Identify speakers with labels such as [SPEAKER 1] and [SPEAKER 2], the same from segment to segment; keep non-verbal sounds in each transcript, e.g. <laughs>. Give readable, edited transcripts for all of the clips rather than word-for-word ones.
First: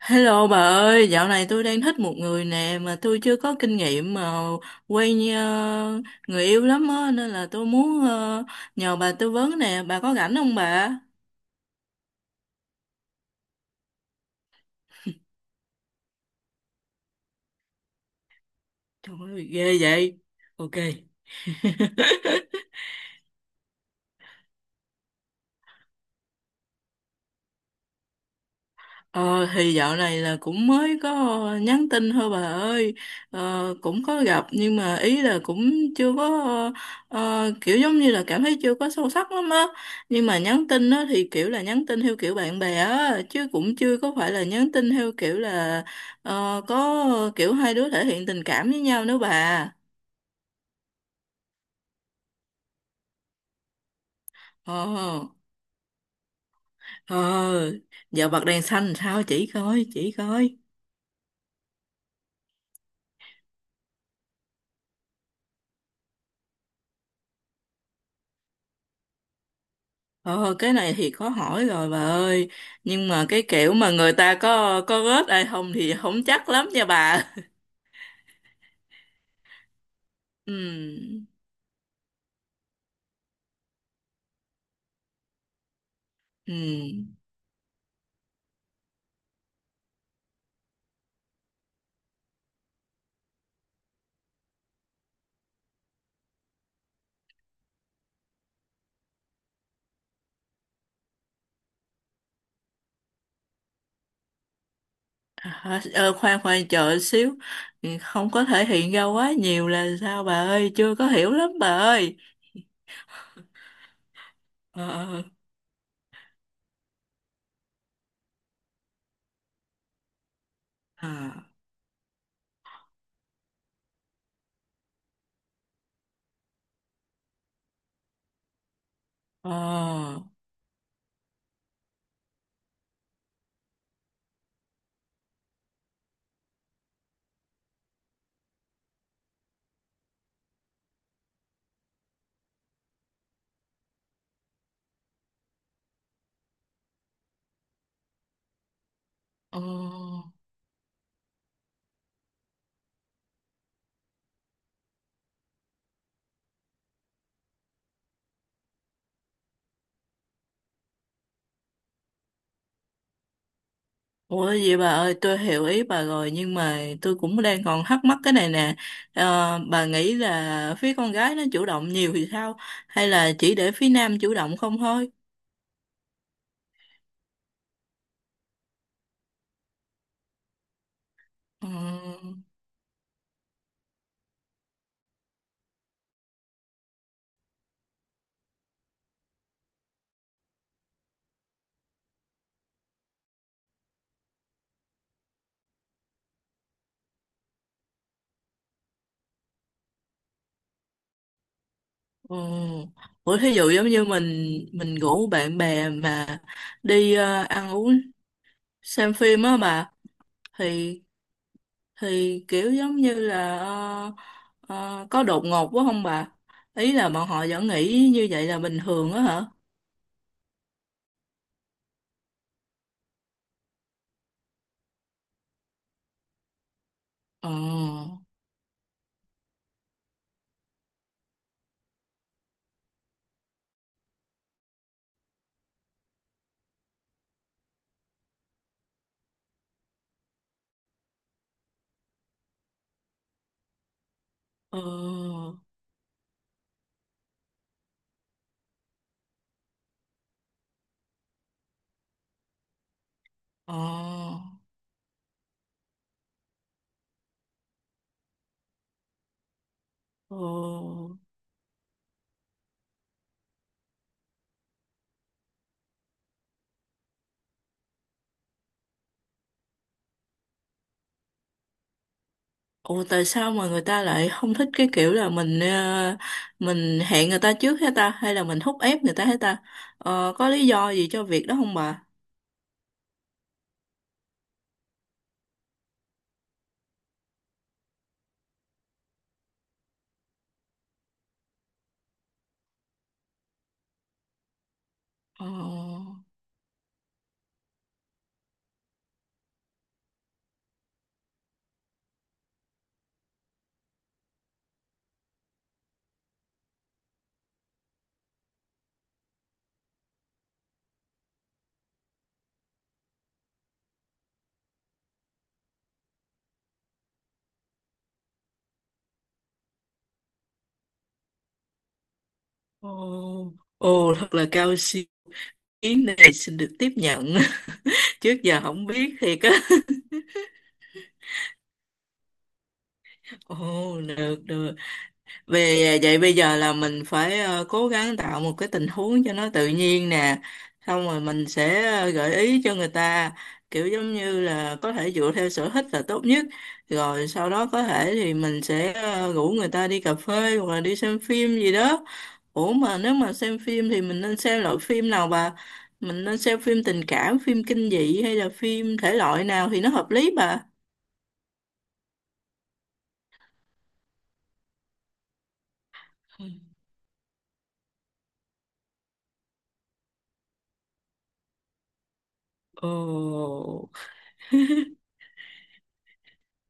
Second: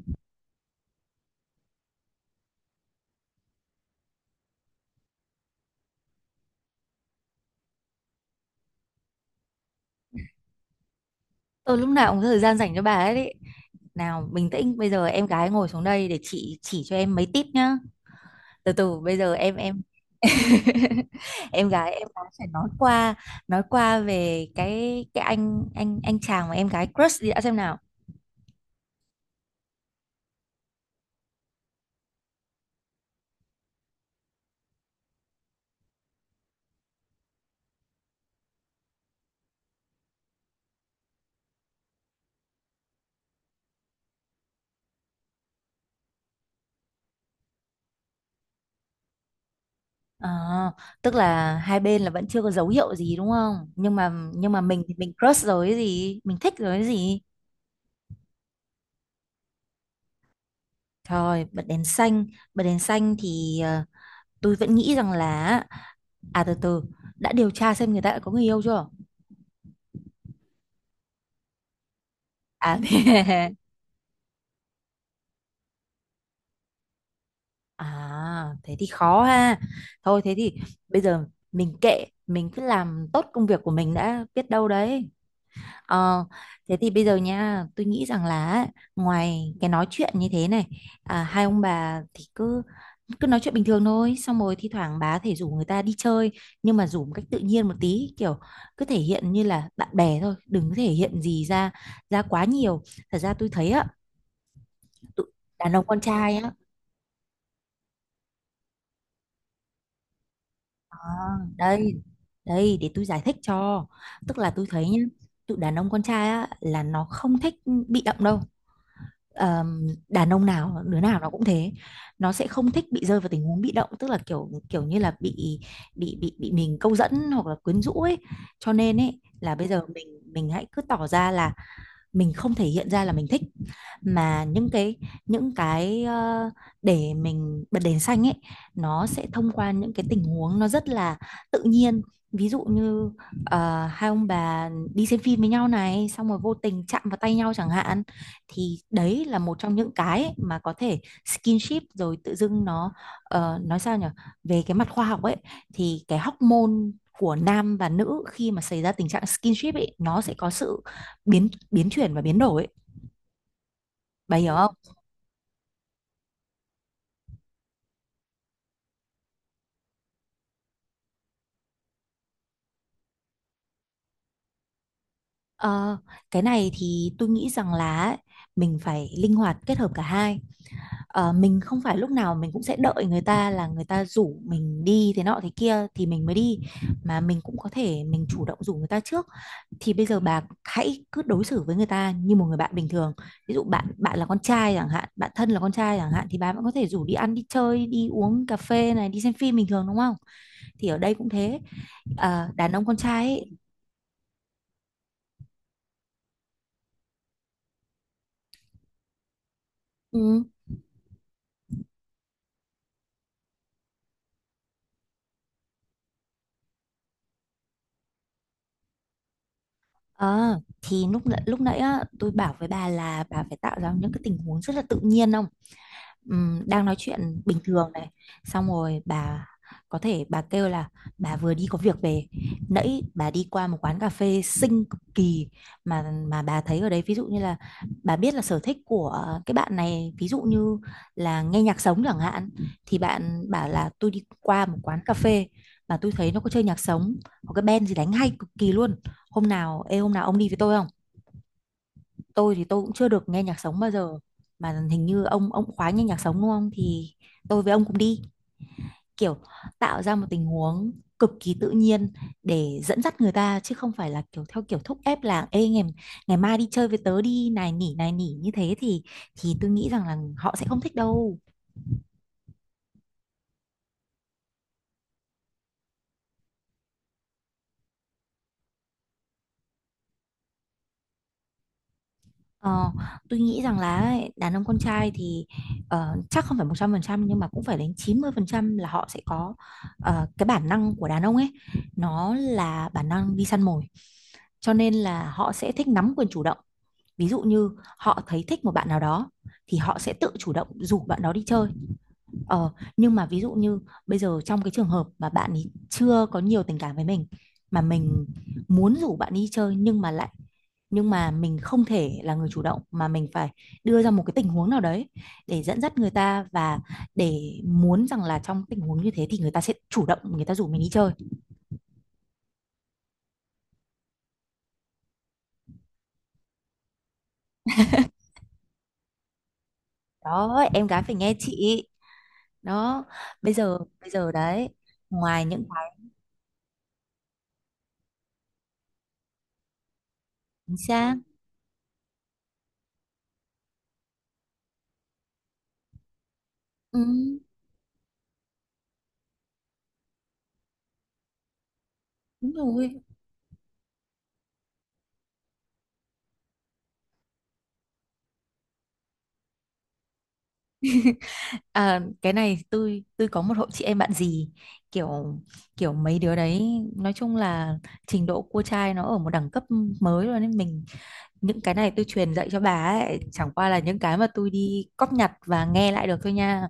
[SPEAKER 1] Hello bà ơi, dạo này tôi đang thích một người nè mà tôi chưa có kinh nghiệm mà quen người yêu lắm á nên là tôi muốn nhờ bà tư vấn nè, bà có rảnh không bà?
[SPEAKER 2] Tôi lúc nào cũng có thời gian dành cho bà ấy đấy. Nào, bình tĩnh, bây giờ em gái ngồi xuống đây để chị chỉ cho em mấy tip nhá. Từ từ,
[SPEAKER 1] Trời
[SPEAKER 2] bây giờ
[SPEAKER 1] ơi,
[SPEAKER 2] em
[SPEAKER 1] ghê
[SPEAKER 2] em
[SPEAKER 1] vậy. Ok.
[SPEAKER 2] <laughs> em gái phải nói qua về cái anh chàng mà em gái crush đi đã xem nào.
[SPEAKER 1] Ờ thì dạo này là cũng mới có nhắn tin thôi bà ơi, cũng có gặp nhưng mà ý là cũng chưa có, kiểu giống như là cảm thấy chưa có sâu sắc lắm á, nhưng mà nhắn tin á thì kiểu là nhắn tin theo kiểu bạn bè á chứ cũng chưa có phải là nhắn tin theo kiểu là có kiểu hai đứa thể hiện tình cảm với nhau nữa bà.
[SPEAKER 2] Ờ, tức là hai bên là vẫn chưa có dấu hiệu gì đúng không? Nhưng mà
[SPEAKER 1] Ờ,
[SPEAKER 2] mình thì mình crush rồi cái gì, mình thích rồi cái gì.
[SPEAKER 1] ờ, giờ bật đèn xanh sao chỉ coi chỉ coi.
[SPEAKER 2] Thôi bật đèn xanh thì tôi vẫn nghĩ rằng là. À từ từ, đã điều tra xem người ta đã có người yêu chưa?
[SPEAKER 1] Ờ, cái này thì khó hỏi rồi bà ơi.
[SPEAKER 2] À,
[SPEAKER 1] Nhưng mà cái
[SPEAKER 2] <laughs>
[SPEAKER 1] kiểu mà người ta có rớt ai không thì không chắc lắm nha bà. <laughs>
[SPEAKER 2] à thế thì khó ha. Thôi thế thì bây
[SPEAKER 1] Ừ,
[SPEAKER 2] giờ mình kệ, mình cứ làm tốt công việc của mình đã biết đâu đấy. Ờ,
[SPEAKER 1] ừ.
[SPEAKER 2] thế thì bây giờ nha, tôi nghĩ rằng là á, ngoài cái nói chuyện như thế này, hai ông bà thì cứ cứ nói chuyện bình thường thôi, xong rồi thi thoảng bà có thể rủ người ta đi chơi, nhưng mà rủ một cách tự nhiên một tí, kiểu cứ thể hiện như là bạn bè thôi, đừng có thể hiện gì ra ra quá nhiều. Thật ra tôi thấy á tụi- đàn
[SPEAKER 1] À,
[SPEAKER 2] ông con
[SPEAKER 1] ờ,
[SPEAKER 2] trai
[SPEAKER 1] khoan
[SPEAKER 2] á,
[SPEAKER 1] khoan chờ xíu. Ừ, không có thể hiện ra quá nhiều là sao bà ơi? Chưa
[SPEAKER 2] à,
[SPEAKER 1] có hiểu lắm bà
[SPEAKER 2] đây
[SPEAKER 1] ơi.
[SPEAKER 2] đây để tôi giải thích cho. Tức là tôi
[SPEAKER 1] Ờ,
[SPEAKER 2] thấy nhá,
[SPEAKER 1] ờ,
[SPEAKER 2] tụi đàn ông con trai á là nó không thích bị động đâu. Đàn ông nào đứa nào nó cũng
[SPEAKER 1] à,
[SPEAKER 2] thế. Nó sẽ không thích bị rơi vào tình huống bị động, tức là kiểu kiểu như là bị mình câu dẫn hoặc là quyến rũ ấy. Cho nên ấy là bây giờ mình
[SPEAKER 1] ờ,
[SPEAKER 2] mình hãy cứ tỏ ra là mình không thể hiện ra là mình thích, mà những cái để mình bật đèn xanh ấy, nó sẽ thông qua những cái tình huống nó rất là tự nhiên. Ví dụ như hai ông bà đi xem phim với nhau này, xong rồi vô tình chạm vào tay nhau chẳng hạn thì đấy là một
[SPEAKER 1] ờ.
[SPEAKER 2] trong những cái ấy mà có thể skinship, rồi tự dưng nó nói sao nhỉ, về cái mặt khoa học ấy thì cái hormone của nam và nữ khi mà xảy ra tình trạng skinship ấy, nó sẽ có sự biến biến chuyển và biến đổi. Bà
[SPEAKER 1] Ủa
[SPEAKER 2] hiểu
[SPEAKER 1] vậy bà
[SPEAKER 2] không?
[SPEAKER 1] ơi, tôi hiểu ý bà rồi nhưng mà tôi cũng đang còn thắc mắc cái này nè. Ờ, bà nghĩ là phía con gái nó chủ động nhiều thì sao, hay là chỉ để phía nam chủ động không thôi?
[SPEAKER 2] Ờ, cái này thì tôi nghĩ rằng là ấy, mình phải linh hoạt kết hợp cả hai. Ờ, mình
[SPEAKER 1] Ờ,
[SPEAKER 2] không phải lúc nào mình cũng sẽ đợi người ta là người ta rủ mình đi thế nọ thế kia thì mình mới đi, mà mình cũng có thể mình chủ động rủ người ta trước. Thì bây giờ bà hãy cứ đối xử với người ta như một người bạn bình thường, ví dụ bạn bạn là con trai chẳng hạn, bạn thân là con trai chẳng hạn thì bà vẫn có thể rủ đi ăn đi chơi đi uống cà phê này đi xem phim bình thường đúng không? Thì ở đây cũng thế.
[SPEAKER 1] ờ.
[SPEAKER 2] Ờ, đàn ông con trai
[SPEAKER 1] Ủa
[SPEAKER 2] ấy,
[SPEAKER 1] thí dụ giống như mình rủ bạn bè mà đi, ăn uống, xem phim á bà,
[SPEAKER 2] ừ.
[SPEAKER 1] thì kiểu giống như là có đột ngột quá không bà? Ý là bọn họ vẫn nghĩ như vậy là bình thường á hả?
[SPEAKER 2] Ờ, thì lúc nãy á, tôi bảo với bà là bà phải tạo ra những cái tình huống rất là tự nhiên. Đang nói chuyện
[SPEAKER 1] Ờ,
[SPEAKER 2] bình thường này, xong rồi bà có thể bà kêu là bà vừa đi có việc về, nãy bà đi qua một quán cà phê xinh cực kỳ mà bà thấy ở đấy, ví dụ như là bà biết là sở thích của cái bạn này, ví dụ như là nghe nhạc sống chẳng hạn, thì bạn bảo là tôi đi qua một
[SPEAKER 1] ờ.
[SPEAKER 2] quán cà phê mà tôi thấy nó có chơi nhạc sống, có cái band gì đánh hay cực kỳ luôn. Hôm nào ê hôm nào ông đi với tôi không? Tôi thì tôi cũng chưa được nghe nhạc sống bao giờ
[SPEAKER 1] Ồ,
[SPEAKER 2] mà hình như ông khoái nghe nhạc sống đúng không, thì tôi với ông cũng đi. Kiểu tạo ra một tình huống
[SPEAKER 1] ồ,
[SPEAKER 2] cực kỳ tự nhiên để dẫn dắt người ta chứ không phải là kiểu theo kiểu thúc ép là ê ngày ngày mai đi chơi với tớ đi này nỉ như thế thì tôi nghĩ rằng là họ sẽ không thích đâu.
[SPEAKER 1] ồ, tại sao mà người ta lại không thích cái kiểu là mình, mình hẹn người ta trước hết ta hay là mình thúc ép người ta hết ta? Ờ, có lý do gì cho việc đó không bà?
[SPEAKER 2] Ờ, tôi nghĩ rằng là ấy, đàn ông con trai thì chắc không phải 100% nhưng mà cũng phải đến 90% là họ sẽ có, cái bản năng của đàn ông ấy, nó là bản năng đi săn mồi, cho nên là họ sẽ thích nắm
[SPEAKER 1] Ồ,
[SPEAKER 2] quyền chủ động. Ví dụ như họ thấy thích một bạn nào đó thì họ sẽ tự chủ động rủ bạn đó đi chơi. Nhưng mà ví dụ như bây giờ trong cái trường hợp mà bạn ấy chưa có nhiều tình cảm với mình mà mình muốn rủ bạn đi chơi nhưng mà mình không thể là người chủ động mà mình phải đưa ra một cái tình huống nào đấy để dẫn dắt người ta, và để muốn rằng là trong tình huống như thế thì người ta sẽ chủ động người ta rủ mình đi chơi.
[SPEAKER 1] ồ, ồ, thật là cao siêu, ý này xin được tiếp nhận. <laughs> Trước giờ không biết thiệt á.
[SPEAKER 2] Đó, em gái phải nghe chị. Đó, bây
[SPEAKER 1] Ồ,
[SPEAKER 2] giờ bây giờ
[SPEAKER 1] được,
[SPEAKER 2] đấy,
[SPEAKER 1] được.
[SPEAKER 2] ngoài những cái...
[SPEAKER 1] Về vậy bây giờ là mình phải, cố gắng tạo một cái tình huống cho nó tự nhiên nè.
[SPEAKER 2] chính
[SPEAKER 1] Xong
[SPEAKER 2] xác.
[SPEAKER 1] rồi mình sẽ, gợi ý cho người ta, kiểu giống như là có thể dựa theo sở thích là tốt nhất.
[SPEAKER 2] Ừ,
[SPEAKER 1] Rồi sau đó có thể thì mình sẽ, rủ người ta đi cà phê hoặc là đi xem phim gì đó.
[SPEAKER 2] đúng
[SPEAKER 1] Ủa mà
[SPEAKER 2] rồi.
[SPEAKER 1] nếu mà xem phim thì mình nên xem loại phim nào bà? Mình nên xem phim tình cảm, phim kinh dị hay là phim thể loại nào thì nó hợp lý bà?
[SPEAKER 2] À, cái này tôi có một hội chị em bạn gì, kiểu kiểu mấy đứa đấy nói chung là trình độ cua trai nó ở một đẳng cấp mới rồi nên mình, những cái này tôi truyền dạy cho bà ấy chẳng qua là
[SPEAKER 1] Ồ.
[SPEAKER 2] những cái mà tôi đi cóp nhặt và nghe lại được thôi nha,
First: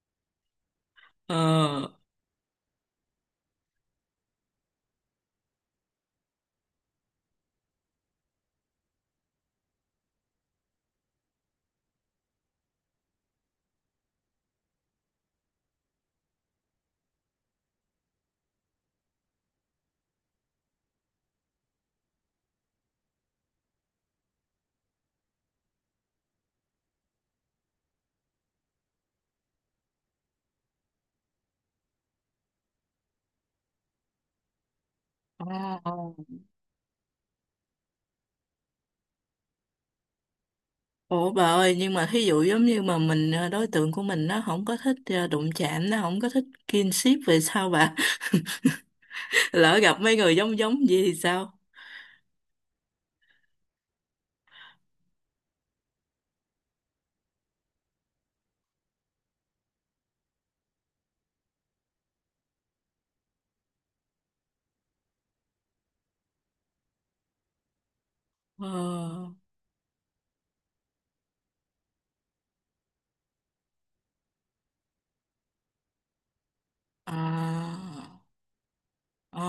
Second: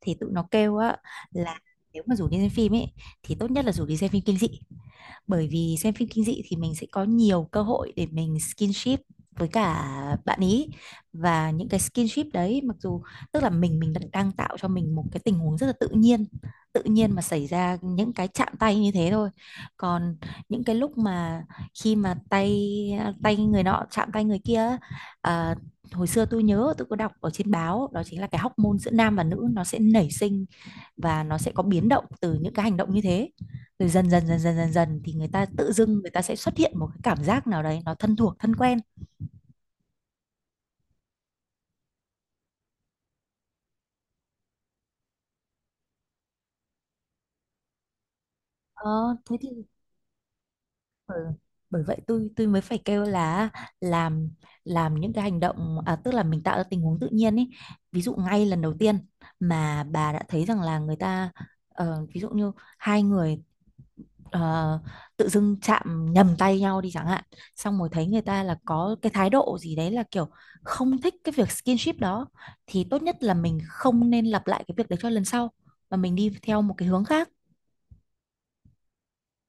[SPEAKER 2] thì tụi nó kêu á là
[SPEAKER 1] Ờ.
[SPEAKER 2] nếu mà rủ đi xem phim ấy thì tốt nhất là rủ đi xem phim kinh dị, bởi vì xem phim kinh dị thì mình sẽ có nhiều cơ hội để mình skinship với cả bạn ý, và những cái skinship đấy mặc dù tức là mình đang tạo cho mình một cái tình huống rất là tự nhiên, tự nhiên mà xảy ra những cái chạm tay như thế thôi. Còn những cái lúc mà khi mà tay tay người nọ chạm tay người kia, à, hồi xưa tôi nhớ tôi có đọc ở trên báo đó chính là cái hormone giữa nam và nữ nó sẽ nảy sinh và nó sẽ có biến động từ những cái hành động như thế. Rồi dần dần dần dần dần dần thì người
[SPEAKER 1] Ờ.
[SPEAKER 2] ta tự dưng người ta sẽ xuất hiện một cái cảm giác nào đấy nó thân thuộc thân quen.
[SPEAKER 1] Ủa bà ơi, nhưng mà thí dụ giống như mà mình, đối tượng của mình nó không có thích, đụng chạm, nó không có thích kinship về sao bà?
[SPEAKER 2] Ờ, thế thì
[SPEAKER 1] <laughs> Lỡ gặp mấy người giống giống gì thì
[SPEAKER 2] bởi,
[SPEAKER 1] sao?
[SPEAKER 2] bởi vậy tôi mới phải kêu là làm làm những cái hành động, à, tức là mình tạo ra tình huống tự nhiên ấy. Ví dụ ngay lần đầu tiên mà bà đã thấy rằng là người ta, ví dụ như hai người, ờ, tự dưng chạm nhầm tay nhau đi chẳng hạn, xong rồi thấy người ta là
[SPEAKER 1] Ờ,
[SPEAKER 2] có cái thái độ gì đấy là kiểu không thích cái việc skinship đó thì tốt nhất là mình không nên lặp lại cái việc đấy cho lần sau, mà mình đi theo một cái hướng khác.
[SPEAKER 1] à. Ờ,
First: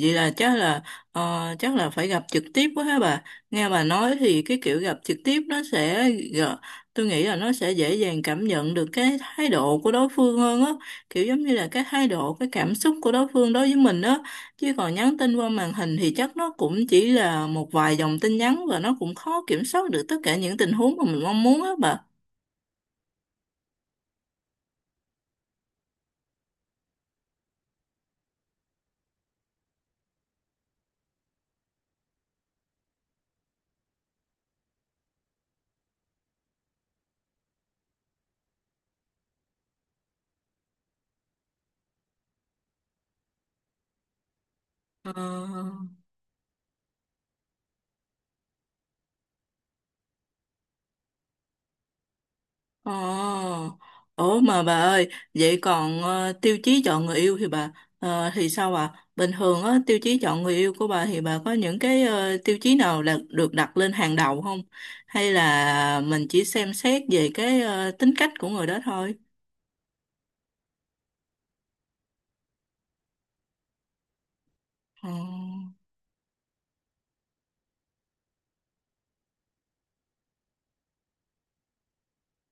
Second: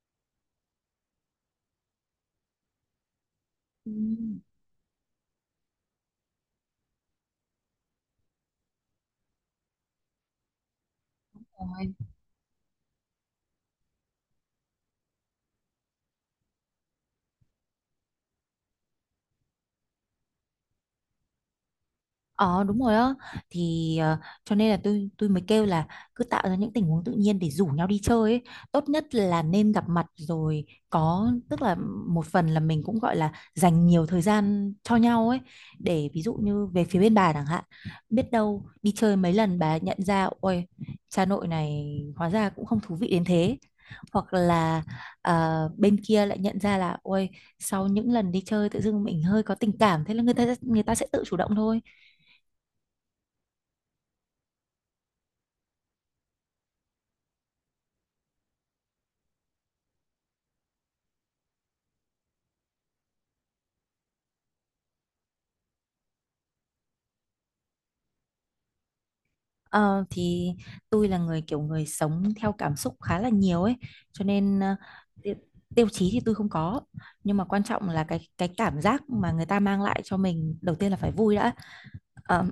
[SPEAKER 1] vậy là chắc là, chắc là phải gặp trực tiếp quá ha bà. Nghe bà
[SPEAKER 2] Ừ,
[SPEAKER 1] nói thì cái kiểu gặp trực tiếp nó sẽ gờ- tôi nghĩ là nó sẽ dễ dàng cảm nhận được cái thái độ của đối phương hơn á, kiểu giống như là cái thái độ, cái cảm xúc của đối phương đối với mình á. Chứ còn nhắn tin qua màn hình thì chắc nó cũng chỉ là một vài dòng tin nhắn và nó cũng khó kiểm soát được tất cả những tình huống mà mình mong muốn á bà.
[SPEAKER 2] Ờ đúng rồi á thì cho nên là tôi mới kêu là cứ tạo ra những tình huống tự nhiên để rủ nhau đi chơi ấy. Tốt nhất là nên gặp mặt rồi có tức là một phần là mình cũng gọi là dành nhiều thời gian cho nhau ấy, để ví dụ như về phía bên bà chẳng hạn, biết đâu đi chơi mấy lần bà nhận ra ôi cha nội này hóa ra cũng không thú vị đến thế, hoặc là
[SPEAKER 1] Ờ.
[SPEAKER 2] bên kia lại nhận ra là ôi sau những lần đi chơi tự dưng mình hơi có tình cảm, thế là người ta sẽ tự chủ động thôi.
[SPEAKER 1] Ồ, ủa mà bà ơi, vậy còn tiêu chí chọn người yêu thì bà, thì sao ạ? Bình thường á, tiêu chí chọn người yêu của bà thì bà có những cái, tiêu chí nào là được đặt lên hàng đầu không? Hay là mình chỉ xem xét về cái, tính cách của người đó thôi?
[SPEAKER 2] Ờ, thì tôi là người kiểu người sống theo cảm xúc khá là nhiều ấy cho nên
[SPEAKER 1] Ờ,
[SPEAKER 2] ti- tiêu chí thì tôi không có nhưng mà quan trọng là cái cảm giác mà người ta mang lại cho mình đầu tiên là phải vui đã. Ờ,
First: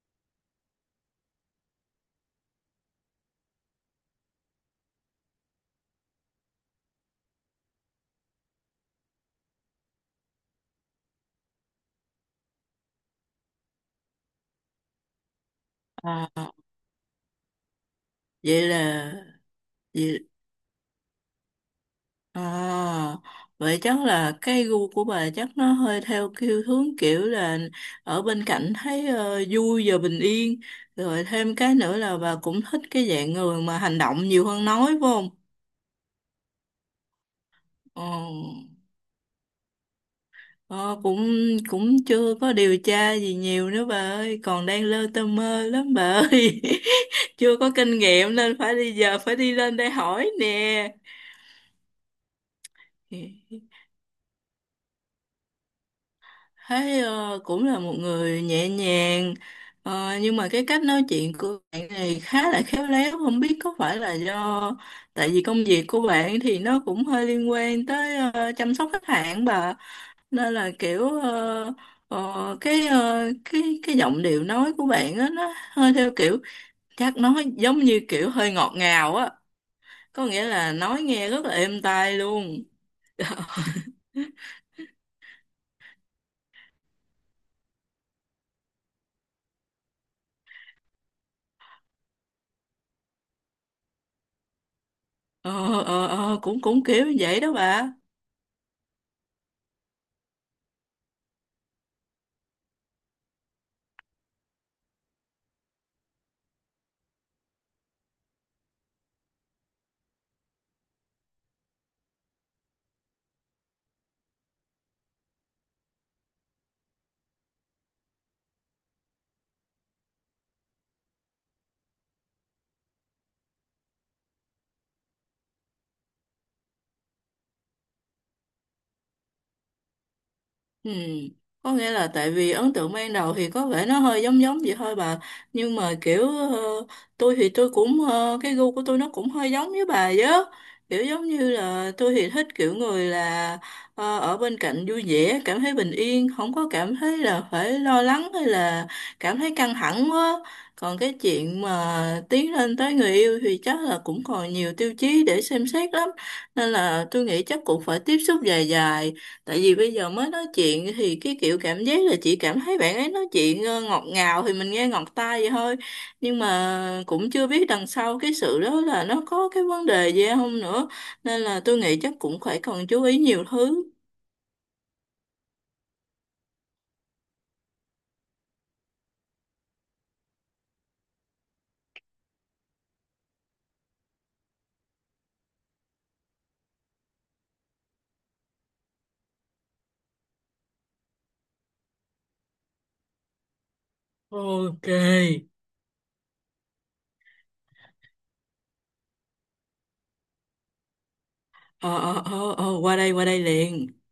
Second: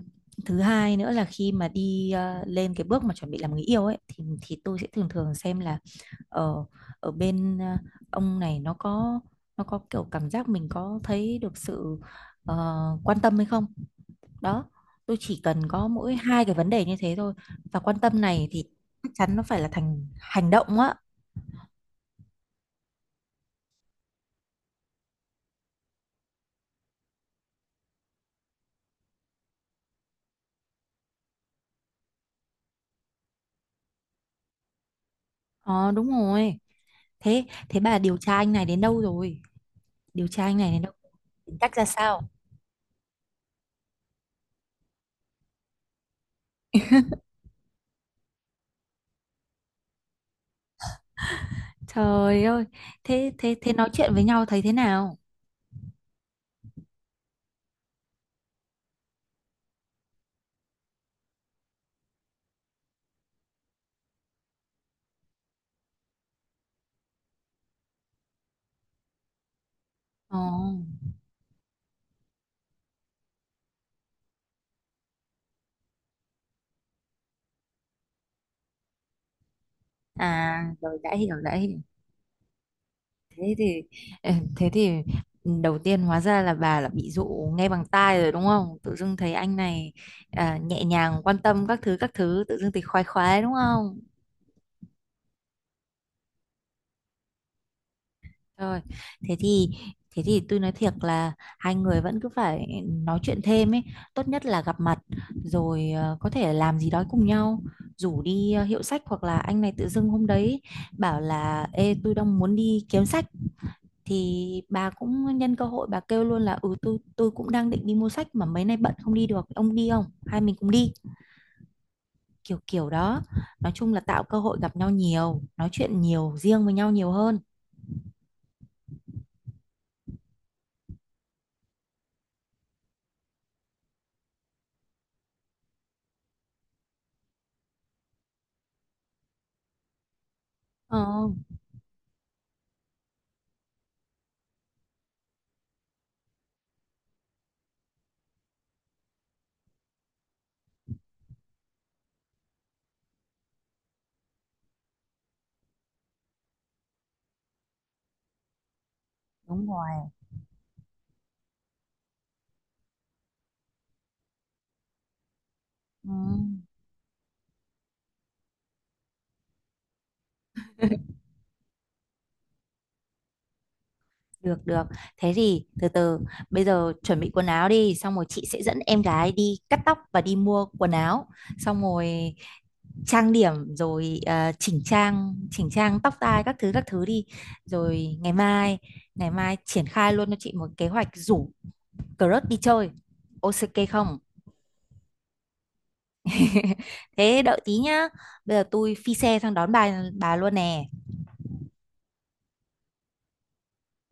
[SPEAKER 2] thứ hai nữa là khi mà đi lên cái bước mà chuẩn bị làm người yêu ấy thì tôi sẽ thường thường xem là ở ở bên ông này nó có kiểu cảm giác mình có thấy được sự ờ, quan tâm hay không. Đó, tôi chỉ cần có mỗi
[SPEAKER 1] à,
[SPEAKER 2] hai cái vấn đề như thế thôi và quan tâm này thì
[SPEAKER 1] vậy
[SPEAKER 2] chắc
[SPEAKER 1] là
[SPEAKER 2] chắn nó phải là thành
[SPEAKER 1] vậy.
[SPEAKER 2] hành động á.
[SPEAKER 1] À, vậy chắc là cái gu của bà chắc nó hơi theo kiểu hướng kiểu là ở bên cạnh thấy, vui và bình yên. Rồi thêm cái nữa là bà cũng thích cái dạng người mà hành động nhiều hơn nói phải không?
[SPEAKER 2] Ờ, đúng rồi. Thế thế bà
[SPEAKER 1] Ờ,
[SPEAKER 2] điều tra anh này đến đâu rồi? Điều tra anh này đến đâu,
[SPEAKER 1] ờ, cũng
[SPEAKER 2] tính cách ra
[SPEAKER 1] cũng
[SPEAKER 2] sao?
[SPEAKER 1] chưa có điều tra gì nhiều nữa bà ơi, còn đang lơ tơ mơ lắm bà ơi. <laughs> Chưa có kinh nghiệm nên phải đi giờ phải đi lên đây hỏi nè.
[SPEAKER 2] Trời ơi! Thế thế thế nói chuyện với nhau thấy thế nào?
[SPEAKER 1] Thấy cũng là một người nhẹ nhàng, nhưng mà cái cách nói chuyện của bạn này khá là khéo léo, không biết có phải là do tại vì công việc của bạn thì nó cũng hơi liên quan tới, chăm sóc khách hàng bà,
[SPEAKER 2] Ồ,
[SPEAKER 1] nên là kiểu, cái, cái giọng điệu nói của bạn á nó hơi theo kiểu, chắc nói giống như kiểu hơi ngọt ngào á, có nghĩa
[SPEAKER 2] à
[SPEAKER 1] là
[SPEAKER 2] rồi,
[SPEAKER 1] nói
[SPEAKER 2] đã
[SPEAKER 1] nghe
[SPEAKER 2] hiểu
[SPEAKER 1] rất là
[SPEAKER 2] đã hiểu
[SPEAKER 1] êm tai luôn.
[SPEAKER 2] Thế thì ừ, thế thì đầu tiên hóa ra là bà là bị dụ nghe bằng tai rồi đúng không, tự dưng thấy anh này à, nhẹ nhàng quan tâm các thứ các thứ, tự dưng thì khoái khoái đúng không?
[SPEAKER 1] Ờ, ờ, ờ, cũng cũng kiểu như vậy đó bà.
[SPEAKER 2] Rồi, thế thì thế thì tôi nói thiệt là hai người vẫn cứ phải nói chuyện thêm ấy, tốt nhất là gặp mặt rồi có thể làm gì đó cùng nhau, rủ đi hiệu sách hoặc là anh này tự dưng hôm đấy bảo là ê tôi đang muốn đi kiếm sách thì bà cũng nhân cơ hội bà kêu luôn là ừ tôi cũng đang định đi mua sách mà mấy nay bận không đi được, ông đi không? Hai mình cùng đi, kiểu kiểu đó. Nói chung là tạo cơ hội gặp nhau nhiều, nói chuyện nhiều, riêng với nhau nhiều hơn.
[SPEAKER 1] Ừ. Có nghĩa là tại vì ấn tượng ban đầu thì có vẻ nó hơi giống giống vậy thôi bà, nhưng mà kiểu, tôi thì tôi cũng, cái gu của tôi nó cũng hơi giống với bà vậy á, kiểu
[SPEAKER 2] Ờ,
[SPEAKER 1] giống như là tôi thì thích kiểu người là, ở bên cạnh vui vẻ cảm thấy bình yên, không có cảm thấy là phải lo lắng hay là cảm thấy căng thẳng quá. Còn cái chuyện mà tiến lên tới người yêu thì chắc là cũng còn nhiều tiêu chí để xem xét lắm, nên là tôi nghĩ chắc cũng phải tiếp xúc dài dài. Tại
[SPEAKER 2] đúng
[SPEAKER 1] vì
[SPEAKER 2] rồi.
[SPEAKER 1] bây giờ mới nói chuyện thì cái kiểu cảm giác là chị cảm thấy bạn ấy nói chuyện, ngọt ngào thì mình nghe ngọt tai vậy thôi. Nhưng mà cũng chưa biết đằng sau cái sự đó là nó có cái vấn đề gì không
[SPEAKER 2] Ừ.
[SPEAKER 1] nữa. Nên là tôi nghĩ chắc cũng phải cần chú ý nhiều thứ.
[SPEAKER 2] Được được. Thế thì từ từ bây giờ chuẩn bị quần áo đi, xong rồi chị sẽ dẫn em gái đi cắt tóc và đi mua quần áo, xong rồi trang điểm rồi chỉnh trang tóc tai các thứ đi. Rồi ngày mai triển khai luôn cho chị một kế hoạch rủ crush đi chơi. Ok không?
[SPEAKER 1] Ok.
[SPEAKER 2] <laughs> Thế đợi tí nhá. Bây giờ tôi phi xe sang đón bà luôn nè.
[SPEAKER 1] Ờ, ờ, ờ, ờ, qua đây liền.